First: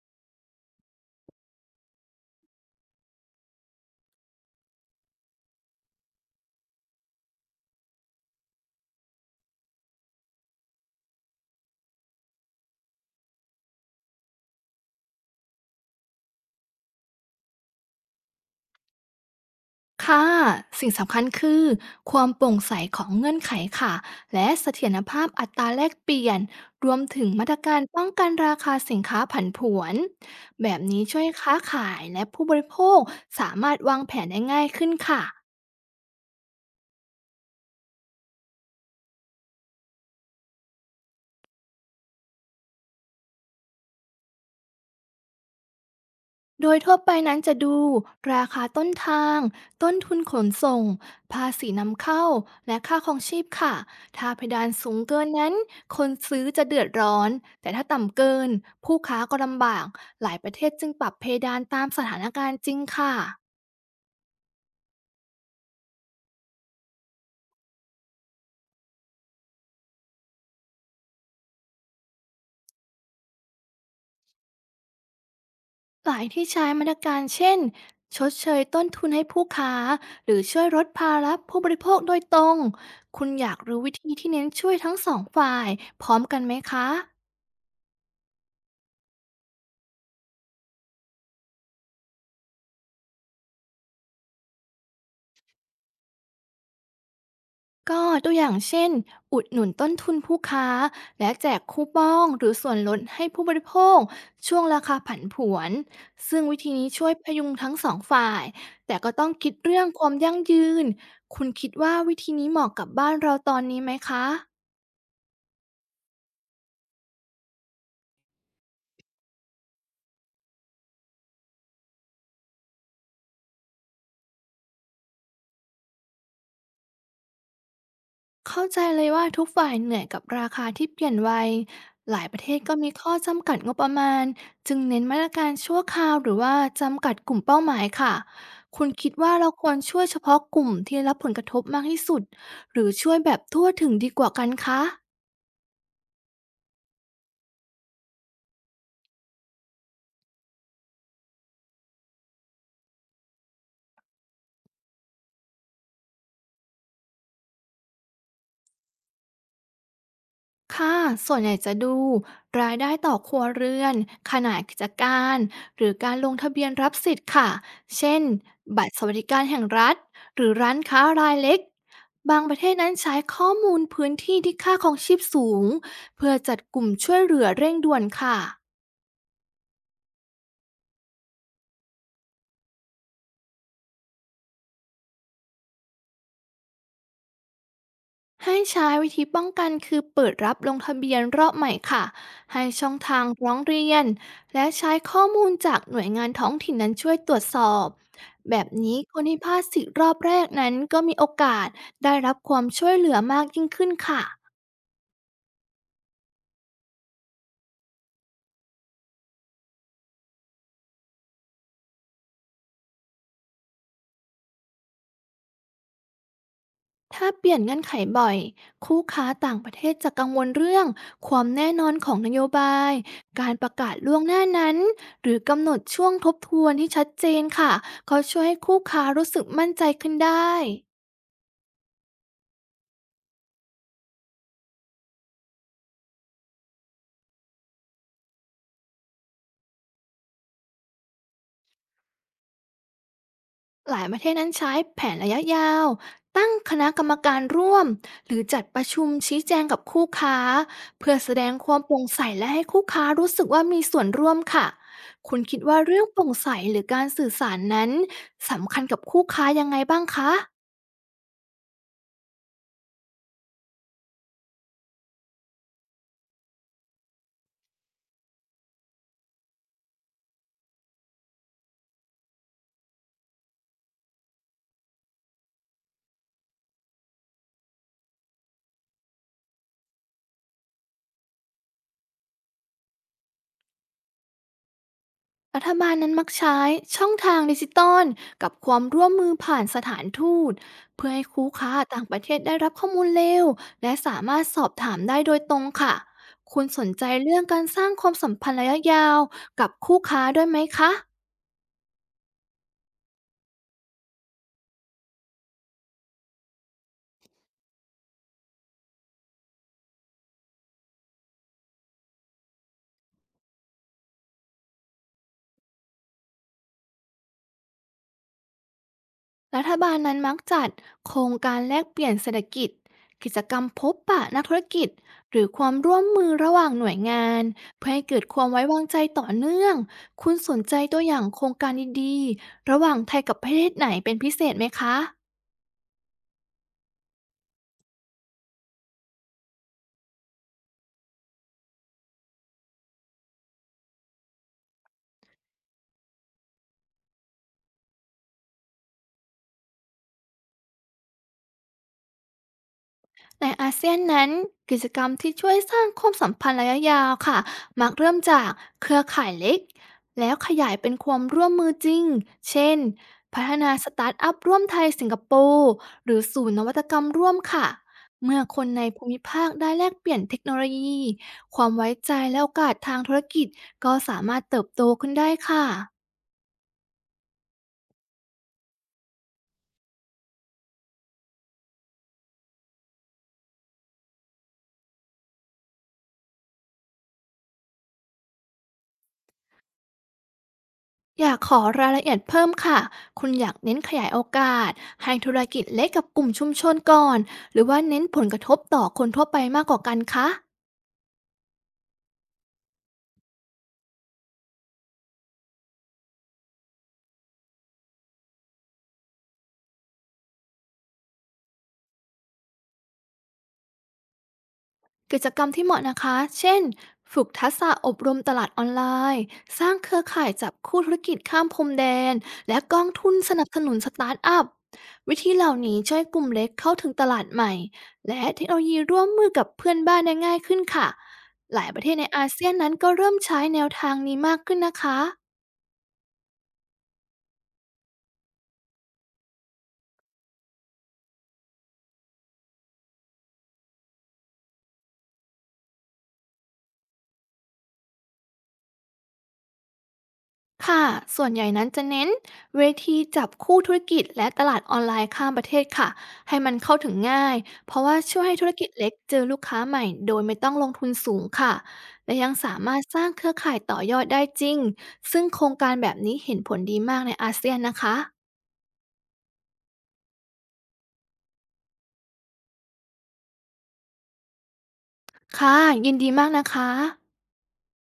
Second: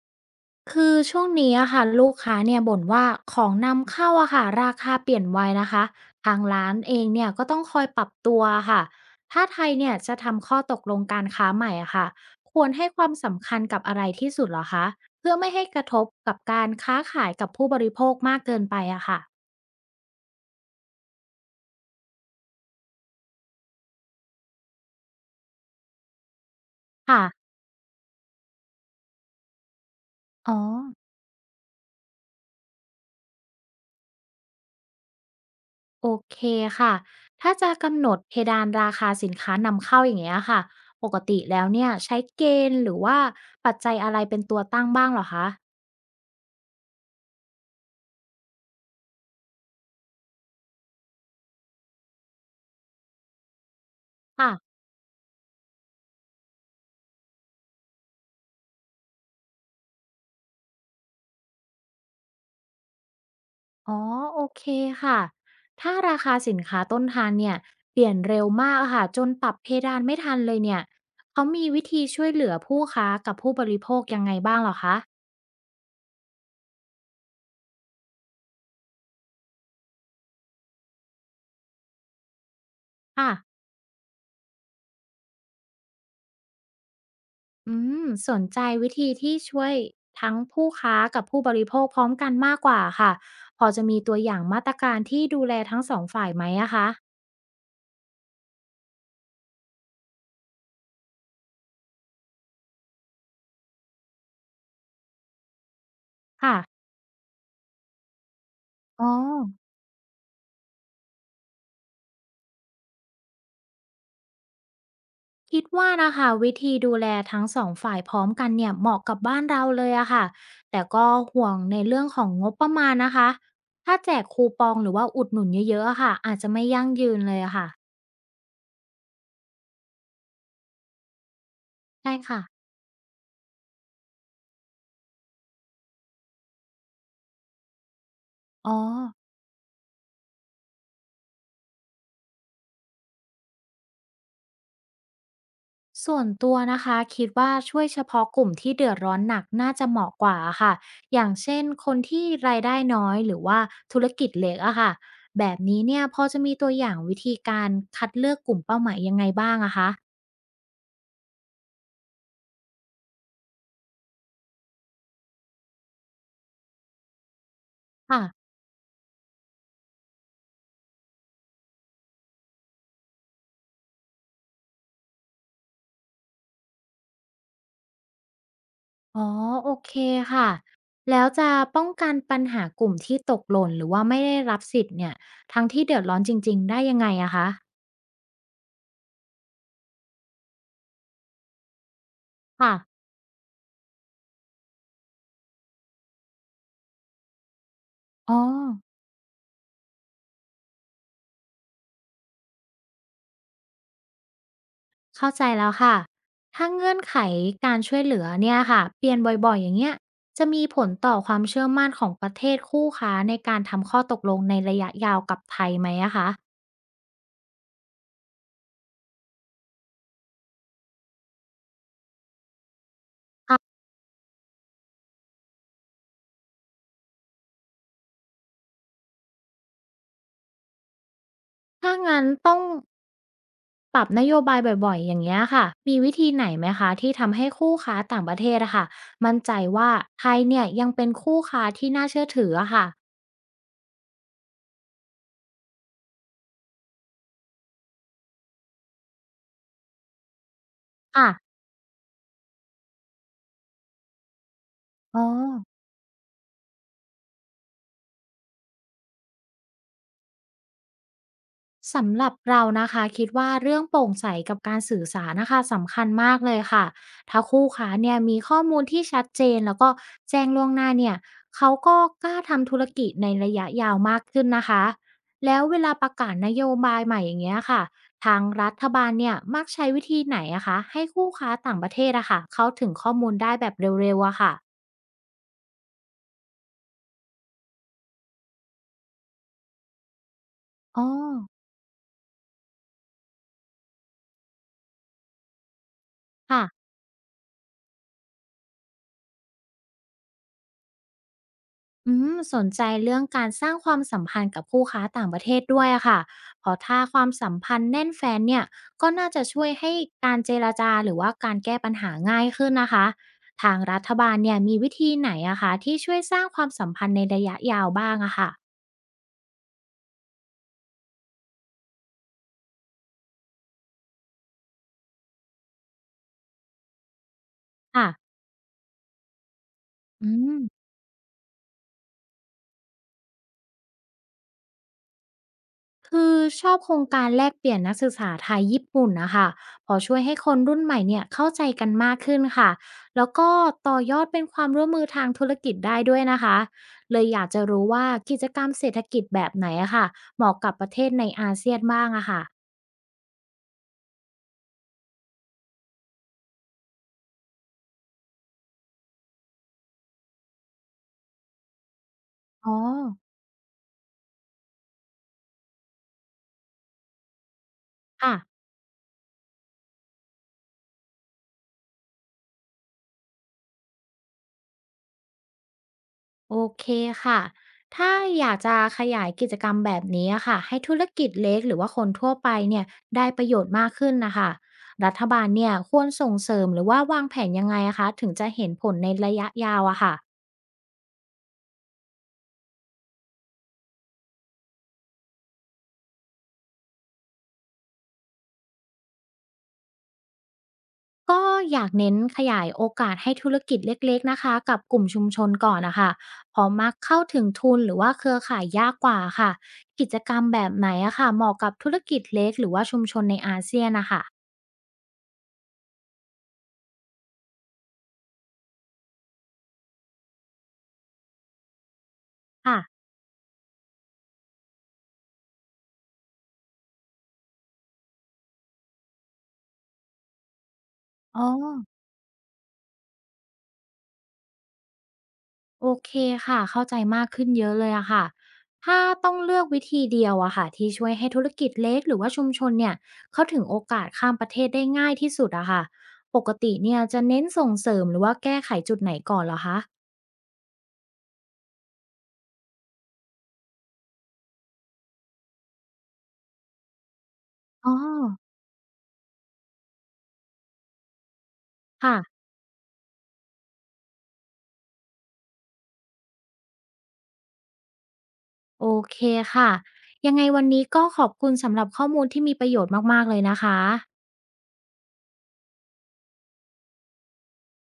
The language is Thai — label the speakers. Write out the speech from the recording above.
Speaker 1: คือช่วงนี้อะค่ะลูกค้าเนี่ยบ่นว่าของนำเข้าอะค่ะราคาเปลี่ยนไวนะคะทางร้านเองเนี่ยก็ต้องคอยปรับตัวค่ะถ้าไทยเนี่ยจะทำข้อตกลงการค้าใหม่อะค่ะควรให้ความสำคัญกับอะไรที่สุดเหรอคะเพื่อไม่ให้กระทบกับการค้าขายกับผู้บริโภคมากเกินไปอะค่ะ
Speaker 2: ค่ะ สิ่งสำคัญคือความโปร่งใสของเงื่อนไขค่ะ และเสถียรภาพอัตราแลกเปลี่ยน รวม
Speaker 1: ค่ะ
Speaker 2: ถึงมาตรการป้องกันราคาสินค้าผันผวน
Speaker 1: อ๋อ
Speaker 2: แบบนี้ช่วยค้าขายและผู้บริโภคสามารถวางแผนได้ง่ายขึ้นค่ะ
Speaker 1: โอเคค่ะถ้าจะกำหนดเพดานราคาสินค้านำเข้าอย่างเงี้ยค่ะปกติแล้วเนี่ยใช้เกณฑ์หรือว่าปัจจัยอะไรเป็นตัวตั้งบ้างเหรอคะ
Speaker 2: โดยทั่วไปนั้นจะดูราคาต้นทางต้นทุนขนส่งภาษีนำเข้าและค่าครองชีพค่ะ ถ้าเพ
Speaker 1: ค่ะ
Speaker 2: ดานสูงเกินนั้นคนซื้อจะเดือดร้อน แต่ถ้าต่ำเกินผู้ค้าก็ลำบากหลายประเทศจึงปรับเพดานตามสถานการณ์จริงค่ะ
Speaker 1: อ๋อโอเคค่ะถ้าราคาสินค้าต้นทางเนี่ยเปลี่ยนเร็วมากอะค่ะจนปรับเพดานไม่ทันเลยเนี่ยเขามีวิธีช่วยเหลือผู้ค้ากับผู้บริโภคยังไงบ้างเหรอคะ
Speaker 2: หลายที่ใช้มาตรการเช่นชดเชยต้นทุนให้ผู้ค้าหรือช่วยลดภาระผู้บริโภคโดยตรงคุณ
Speaker 1: ค่ะ
Speaker 2: อยากรู้วิธีที่เน้นช่วยทั้งสองฝ่ายพร้อมกันไหมคะ
Speaker 1: อืมสนใจวิธีที่ช่วยทั้งผู้ค้ากับผู้บริโภคพร้อมกันมากกว่าค่ะพอจะมีตัวอย่างมาตรการที่ดูแลทั้ง2ฝ่ายไหมอะคะ
Speaker 2: ก็ตัวอย่างเช่นอุดหนุนต้นทุนผู้ค้าและแจกคูปองหรือส่วนลดให้ผู้บริโภคช่วงราคาผันผวนซึ่ง
Speaker 1: ค่ะ
Speaker 2: วิธีนี้ช่วยพยุงทั้งสองฝ่ายแต่
Speaker 1: อ๋อ
Speaker 2: ก็ต้องคิดเรื่องความยั่งยืนคุณคิดว่าวิธีนี้เหมาะกับบ้านเราตอนนี้ไหมคะ
Speaker 1: คิดว่านะคะวิธีดูแลทั้งสองฝ่ายพร้อมกันเนี่ยเหมาะกับบ้านเราเลยอะค่ะแต่ก็ห่วงในเรื่องของงบประมาณนะคะถ้าแจกคูปองหรือว่าอุดหนุนเยอะๆอะค่ะอาจจะไม่ยั่งยืนเลยอะค่ะ
Speaker 2: เข้าใจเลยว่าทุกฝ่ายเหนื่อยกับราคาที่เปลี่ยนไว
Speaker 1: ใช่
Speaker 2: หลายป
Speaker 1: ค่ะ
Speaker 2: ระเทศก็มีข้อจำกัดงบประมาณจึงเน้นมาตรการชั่วคราวหรือว่าจำกัดกลุ่มเป้าหมายค่ะ
Speaker 1: อ๋อ
Speaker 2: คุณคิดว่าเราควรช่วยเฉพาะกลุ่มที่ได้รับผลกระทบมากที่สุดหรือช่วยแบบทั่วถึงดีกว่ากันคะ
Speaker 1: ส่วนตัวนะคะคิดว่าช่วยเฉพาะกลุ่มที่เดือดร้อนหนักน่าจะเหมาะกว่าอะค่ะอย่างเช่นคนที่รายได้น้อยหรือว่าธุรกิจเล็กอะค่ะแบบนี้เนี่ยพอจะมีตัวอย่างวิธีการคัดเลือกกลุ่มเป้าหมายยังไงบ้างอะคะ
Speaker 2: ค่ะส่วนใหญ่จะดูรายได้ต่อครัวเรือนขนาดกิจการหรือการลงทะเบียนรับสิทธิ์ค่ะ เช่
Speaker 1: ค่ะ
Speaker 2: นบัตรสวัสดิการแห่งรัฐหรือร้านค้ารายเล็กบางประเทศนั้นใช้ข้อมูลพื้นที่ที่ค่าของชีพสูงเพื่อจัดกลุ่มช่วยเหลือเร่งด่วนค่ะ
Speaker 1: อ๋อโอเคค่ะแล้วจะป้องกันปัญหากลุ่มที่ตกหล่นหรือว่าไม่ได้รับสิทธิ์เนี่ยทั้งที่เดือดร้อนจริงๆได้ยังไงอะคะ
Speaker 2: ให้ใช้วิธีป้องกันคือเปิดรับลงทะเบียนรอบใหม่ค่ะ ให้
Speaker 1: ค่ะ
Speaker 2: ช่องทางร้องเรียนและใช้ข้อมูลจากหน่วยงานท้องถิ่นนั้นช่วยตรวจสอบ
Speaker 1: อ๋อ
Speaker 2: แบบนี้คนที่พลาดสิทธิ์รอบแรกนั้นก็มีโอกาสได้รับความช่วยเหลือมากยิ่งขึ้นค่ะ
Speaker 1: เข้าใจแล้วค่ะถ้าเงื่อนไขการช่วยเหลือเนี่ยค่ะเปลี่ยนบ่อยๆอย่างเงี้ยจะมีผลต่อความเชื่อมั่นของประเทศคู่ค้าในการทำข้อตกลงในระยะยาวกับไทยไหมอะคะ
Speaker 2: ถ้าเปลี่ยนเงื่อนไขบ่อย คู่ค้าต่างประเทศจะกังวลเรื่องความแน่นอนของนโยบาย การป
Speaker 1: ค่ะ
Speaker 2: ระกาศล่วงหน้านั้นหรือกำหนดช่วงทบทวนที่ชัดเจนค่ะก็ช่วยให้คู่ค้ารู้สึกมั่นใจขึ้นได้
Speaker 1: ถ้างั้นต้อง ปรับนโยบายบ่อยๆ อย่างเงี้ยค่ะ มีวิธีไหนไหมคะที่ทำให้คู่ค้าต่างประเทศอะค่ะมั่นใจว่าไทยเนี่ยยังเป็นคู่ค้าที่น่าเชื่อถืออะค่ะ
Speaker 2: หลายประเทศนั้นใช้แผนระยะยาวตั้งคณะกรรมการร่วมหรือจัดประชุมชี้แจงกับคู่ค้าเพื่อแสดง
Speaker 1: ค่ะ
Speaker 2: ความโปร่งใสและให้คู่ค้ารู้สึกว่ามีส่วนร่วมค่ะ
Speaker 1: อ๋อ
Speaker 2: คุณคิดว่าเรื่องโปร่งใสหรือการสื่อสารนั้นสำคัญกับคู่ค้ายังไงบ้างคะ
Speaker 1: สำหรับเรานะคะคิดว่าเรื่องโปร่งใสกับการสื่อสารนะคะสำคัญมากเลยค่ะถ้าคู่ค้าเนี่ยมีข้อมูลที่ชัดเจนแล้วก็แจ้งล่วงหน้าเนี่ยเขาก็กล้าทำธุรกิจในระยะยาวมากขึ้นนะคะแล้วเวลาประกาศนโยบายใหม่อย่างเงี้ยค่ะทางรัฐบาลเนี่ยมักใช้วิธีไหนอะคะให้คู่ค้าต่างประเทศอะค่ะเขาถึงข้อมูลได้แบบเร็วๆอะค่ะ
Speaker 2: รัฐบาลนั้นมักใช้ช่องทางดิจิตอลกับความร่วมมือผ่านสถานทูต
Speaker 1: อ๋อ
Speaker 2: เพื่อให้คู่ค้าต่างประเทศได้รับข้อมูลเร็วและสามารถสอบถามได้โดยตรงค่ะคุ
Speaker 1: ค่ะ
Speaker 2: ณสนใจเรื่องการสร้างความสัมพันธ์ระยะยาวกับคู่ค้าด้วยไหมคะ
Speaker 1: อืมสนใจเรื่องการสร้างความสัมพันธ์กับคู่ค้าต่างประเทศด้วยอะค่ะ เพราะถ้าความสัมพันธ์แน่นแฟ้นเนี่ยก็น่าจะช่วยให้การเจรจาหรือว่าการแก้ปัญหาง่ายขึ้นนะคะ ทางรัฐบาลเนี่ยมีวิธีไหนอะคะที่ช่วยสร้างความสัมพันธ์ในระยะยาวบ้างอะค่ะ
Speaker 2: รัฐบาลนั้นมักจัดโครงการแลกเปลี่ยนเศรษฐกิจกิจกรรมพบปะนักธุรกิจหรือความร่วมมือระหว่างหน่วยงานเพื่อให้
Speaker 1: ค่ะ
Speaker 2: เกิดความไว้วางใจต่อเนื่อง
Speaker 1: อื
Speaker 2: คุณสนใจ
Speaker 1: ม
Speaker 2: ตัวอย่างโครงการดีๆระหว่างไทยกับประเทศไหนเป็นพิเศษไหมคะ
Speaker 1: คือชอบโครงการแลกเปลี่ยนนักศึกษาไทยญี่ปุ่นนะคะเพอช่วยให้คนรุ่นใหม่เนี่ยเข้าใจกันมากขึ้นค่ะ แล้วก็ต่อยอดเป็นความร่วมมือทางธุรกิจได้ด้วยนะคะ เลยอยากจะรู้ว่ากิจกรรมเศรษฐกิจแบบไหนอะค่ะเหมาะกับประเทศในอาเซียนบ้างอะค่ะ
Speaker 2: ในอาเซียนนั้นกิจกรรมที่ช่วยสร้างความสัมพันธ์ระยะยาวค่ะมักเริ่มจากเครือข่ายเล็กแล้วขยายเป็นความร่วมมือจริงเช่
Speaker 1: อ๋อ
Speaker 2: นพัฒนาสตาร์ทอัพร่วมไทยสิงคโปร์หรือศูนย์นวัตกรรมร่วมค่ะ
Speaker 1: ค่ะ
Speaker 2: เมื่อคนในภูมิภาคได้แลกเปลี่ยนเทคโนโลยีความไว้ใจและโอกาสทางธุรกิจก็สามารถเติบโตขึ้นได้ค่ะ
Speaker 1: โอเคค่ะ ถ้าอยากจะขยายกิจกรรมแบบนี้อะค่ะให้ธุรกิจเล็กหรือว่าคนทั่วไปเนี่ยได้ประโยชน์มากขึ้นนะคะรัฐบาลเนี่ยควรส่งเสริมหรือว่าวางแผนยังไงอะคะถึงจะเห็นผลในระยะยาวอะค่ะ
Speaker 2: อยากขอรายละเอียดเพิ่มค่ะ คุณอยากเน้นขยายโอกาสให้ธุรกิจเล็กกับกลุ่มชุมชนก่อน หรือว่าเน้นผลกระทบต่อคนทั่วไปมากกว่ากันคะ
Speaker 1: ก็อยากเน้นขยายโอกาสให้ธุรกิจเล็กๆนะคะกับกลุ่มชุมชนก่อนนะคะเพอมักเข้าถึงทุนหรือว่าเครือข่ายยากกว่าค่ะกิจกรรมแบบไหนอะค่ะเหมาะกับธุรกิจเล็กหรือว่าชุมชนในอาเซียนนะคะ
Speaker 2: กิจกรรมที่เหมาะนะคะ เช่นฝึกทักษะอบรมตลาดออนไลน์ สร้างเครือข่ายจับคู่ธุรกิจข้ามพรมแดน และก
Speaker 1: ค่ะ
Speaker 2: องทุนสนับสนุนสตาร์ทอัพวิธีเหล่านี้ช่วยกลุ่มเล็กเข้าถึงตลาดใหม่และเทคโนโลยีร่วมมือกับเพื่อนบ้านได้ง่ายขึ้นค่ะ
Speaker 1: อ๋อ
Speaker 2: หลายประเทศในอาเซียนนั้นก็เริ่มใช้แนวทางนี้มากขึ้นนะคะ
Speaker 1: โอเคค่ะเข้าใจมากขึ้นเยอะเลยอะค่ะถ้าต้องเลือกวิธีเดียวอะค่ะที่ช่วยให้ธุรกิจเล็กหรือว่าชุมชนเนี่ยเข้าถึงโอกาสข้ามประเทศได้ง่ายที่สุดอะค่ะปกติเนี่ยจะเน้นส่งเสริมหรือว่าแก้ไขจุดไหนก่อนเหรอคะ
Speaker 2: ค่ะ ส่วนใหญ่นั้นจะเน้นเวทีจับคู่ธุรกิจและตลาดออนไลน์ข้ามประเทศค่ะ ให้มันเข้าถึงง่าย เพราะ
Speaker 1: อ๋อ
Speaker 2: ว่าช่วยให้ธุรกิจเล็กเจอลูกค้าใหม่โดยไม่ต้องลงทุนสูงค่ะ และ
Speaker 1: ค่ะ
Speaker 2: ยังสามารถสร้างเครือข่ายต่อยอดได้จริง ซึ่งโครงการแบบนี้เห็นผลดีมากในอาเซียนนะคะ
Speaker 1: โอเคค่ะยังไงวันนี้ก็ขอบคุณสำหรับข้อมูลที่มีประโยชน์มากๆเลยนะคะ
Speaker 2: ค่ะ ยินดีมากนะคะ